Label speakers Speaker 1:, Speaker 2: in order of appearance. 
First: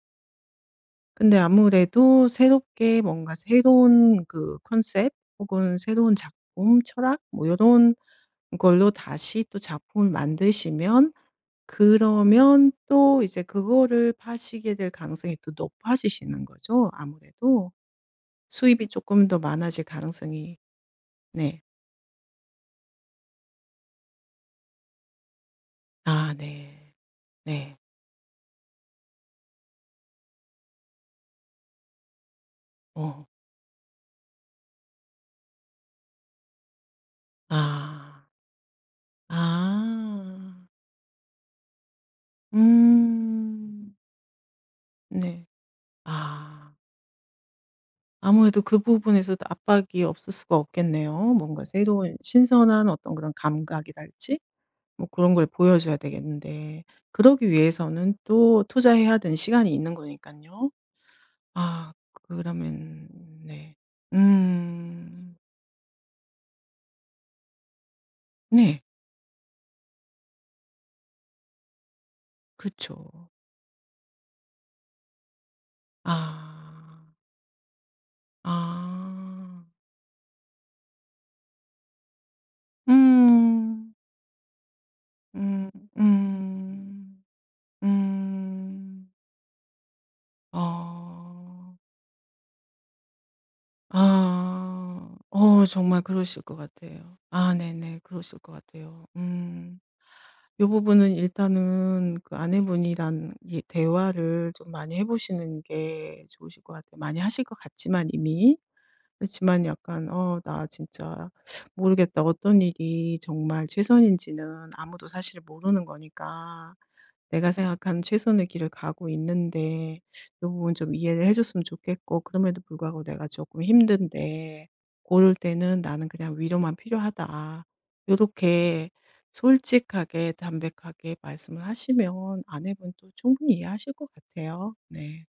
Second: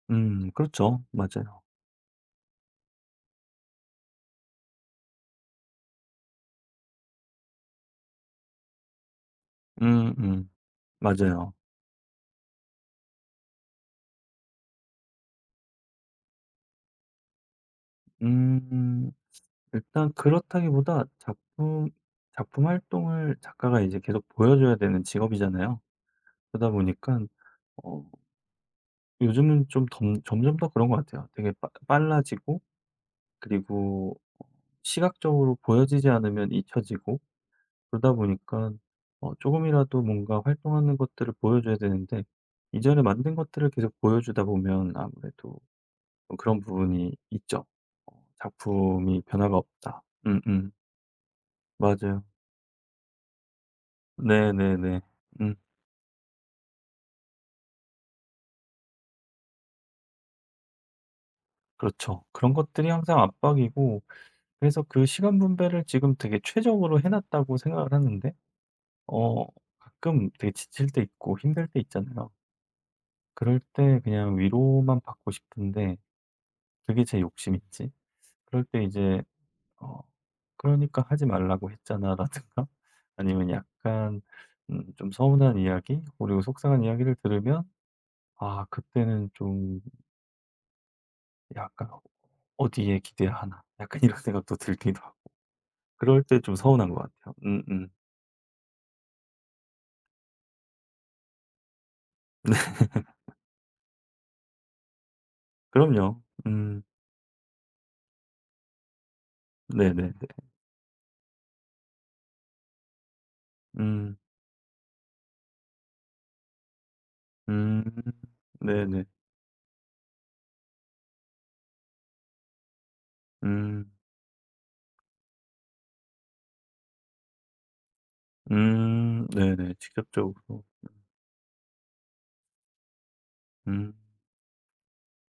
Speaker 1: 음. 그렇죠.
Speaker 2: 근데
Speaker 1: 맞아요.
Speaker 2: 아무래도 새롭게 뭔가 새로운 그 컨셉 혹은 새로운 작품, 철학, 뭐 요런 걸로 다시 또 작품을
Speaker 1: 음음.
Speaker 2: 만드시면
Speaker 1: 맞아요.
Speaker 2: 그러면 또 이제 그거를 파시게 될 가능성이 또 높아지시는 거죠 아무래도. 수입이
Speaker 1: 음.
Speaker 2: 쪼끔 더 많아질
Speaker 1: 일단
Speaker 2: 가능성이
Speaker 1: 그렇다기보다
Speaker 2: 네.
Speaker 1: 작품 작품 활동을 작가가 이제 계속 보여 줘야 되는 직업이잖아요.
Speaker 2: 아
Speaker 1: 그러다
Speaker 2: 네.
Speaker 1: 보니깐
Speaker 2: 네.
Speaker 1: 어 요즘은 좀 덤 점점 더 그런 것 같아요. 되게 빠 빨라지고
Speaker 2: 어.
Speaker 1: 그리고 시각적으로 보여지지 않으면 잊혀지고 그러다
Speaker 2: 아.
Speaker 1: 보니까 어 쪼금이라도 뭔가
Speaker 2: 아.
Speaker 1: 활동하는 것들을 보여 줘야 되는데 이전에 만든 것들을 계속
Speaker 2: 음.
Speaker 1: 보여 주다 보면
Speaker 2: 네.
Speaker 1: 아무래도 그런
Speaker 2: 아.
Speaker 1: 부분이 있죠.
Speaker 2: 아무래도 그
Speaker 1: '작품이
Speaker 2: 부분에서도
Speaker 1: 변화가 없다.'
Speaker 2: 압박이 없을 수가
Speaker 1: 음음.
Speaker 2: 없겠네요. 뭔가 새로운
Speaker 1: 맞아요.
Speaker 2: 신선한 어떤 그런 감각이랄지?
Speaker 1: 네네네.
Speaker 2: 뭐 그런 걸
Speaker 1: 음.
Speaker 2: 보여 줘야 되겠는데 그러기 위해서는 또 투자해야 되는 시간이 있는 거니깐요. 아,
Speaker 1: 그렇죠. 그런 것들이
Speaker 2: 그러면
Speaker 1: 항상
Speaker 2: 네.
Speaker 1: 압박이고 그래서 그
Speaker 2: 음.
Speaker 1: 시간 분배를 지금 되게 최적으로 해 놨다고 생각을 하는데
Speaker 2: 네.
Speaker 1: 어 가끔 되게 지칠 때 있고 힘들 때 있잖아요.
Speaker 2: 그쵸.
Speaker 1: 그럴 때 그냥 위로만 받고 싶은데 그게
Speaker 2: 아.
Speaker 1: 제 욕심인지, 그럴 때 이제
Speaker 2: 아.
Speaker 1: 어 "그러니까 하지 말라고 했잖아."라든가 아니면
Speaker 2: 음.
Speaker 1: 약간 음 좀 서운한
Speaker 2: 음
Speaker 1: 이야기, 그리고 속상한 이야기를
Speaker 2: 음.
Speaker 1: 들으면 아
Speaker 2: 음.
Speaker 1: 그때는 좀
Speaker 2: 아.
Speaker 1: 약간 '어디에 기대야 하나?' 약간 이런 생각도 들기도 하고
Speaker 2: 아. 어 정말
Speaker 1: 그럴 때
Speaker 2: 그러실 것
Speaker 1: 좀 서운한 것
Speaker 2: 같아요.
Speaker 1: 같아요.
Speaker 2: 아
Speaker 1: 음음.
Speaker 2: 네네 그러실 것 같아요. 음. 요 부분은 일단은 그
Speaker 1: 네.
Speaker 2: 아내분이랑 이 대화를 좀 많이 해 보시는
Speaker 1: 그럼요.
Speaker 2: 게 좋으실 것
Speaker 1: 음.
Speaker 2: 같아요, 많이 하실 것 같지만 이미. 그렇지만 약간
Speaker 1: 네네네.
Speaker 2: "어 나 진짜 모르겠다." 어떤 일이 정말
Speaker 1: 음.
Speaker 2: 최선인지는 아무도 사실 모르는 거니까. "내가
Speaker 1: 음.
Speaker 2: 생각한 최선의 길을
Speaker 1: 네네.
Speaker 2: 가고 있는데 요 부분 좀 이해를 해 줬으면 좋겠고, 그럼에도 불구하고 내가 조금
Speaker 1: 음.
Speaker 2: 힘든데 고럴 때는 나는 그냥 위로만 필요하다." 요렇게
Speaker 1: 음 네네.
Speaker 2: 솔직하게
Speaker 1: 직접적으로. 음.
Speaker 2: 담백하게 말씀을 하시면 아내분도 충분히 이해하실
Speaker 1: 음.
Speaker 2: 것 같아요. 네.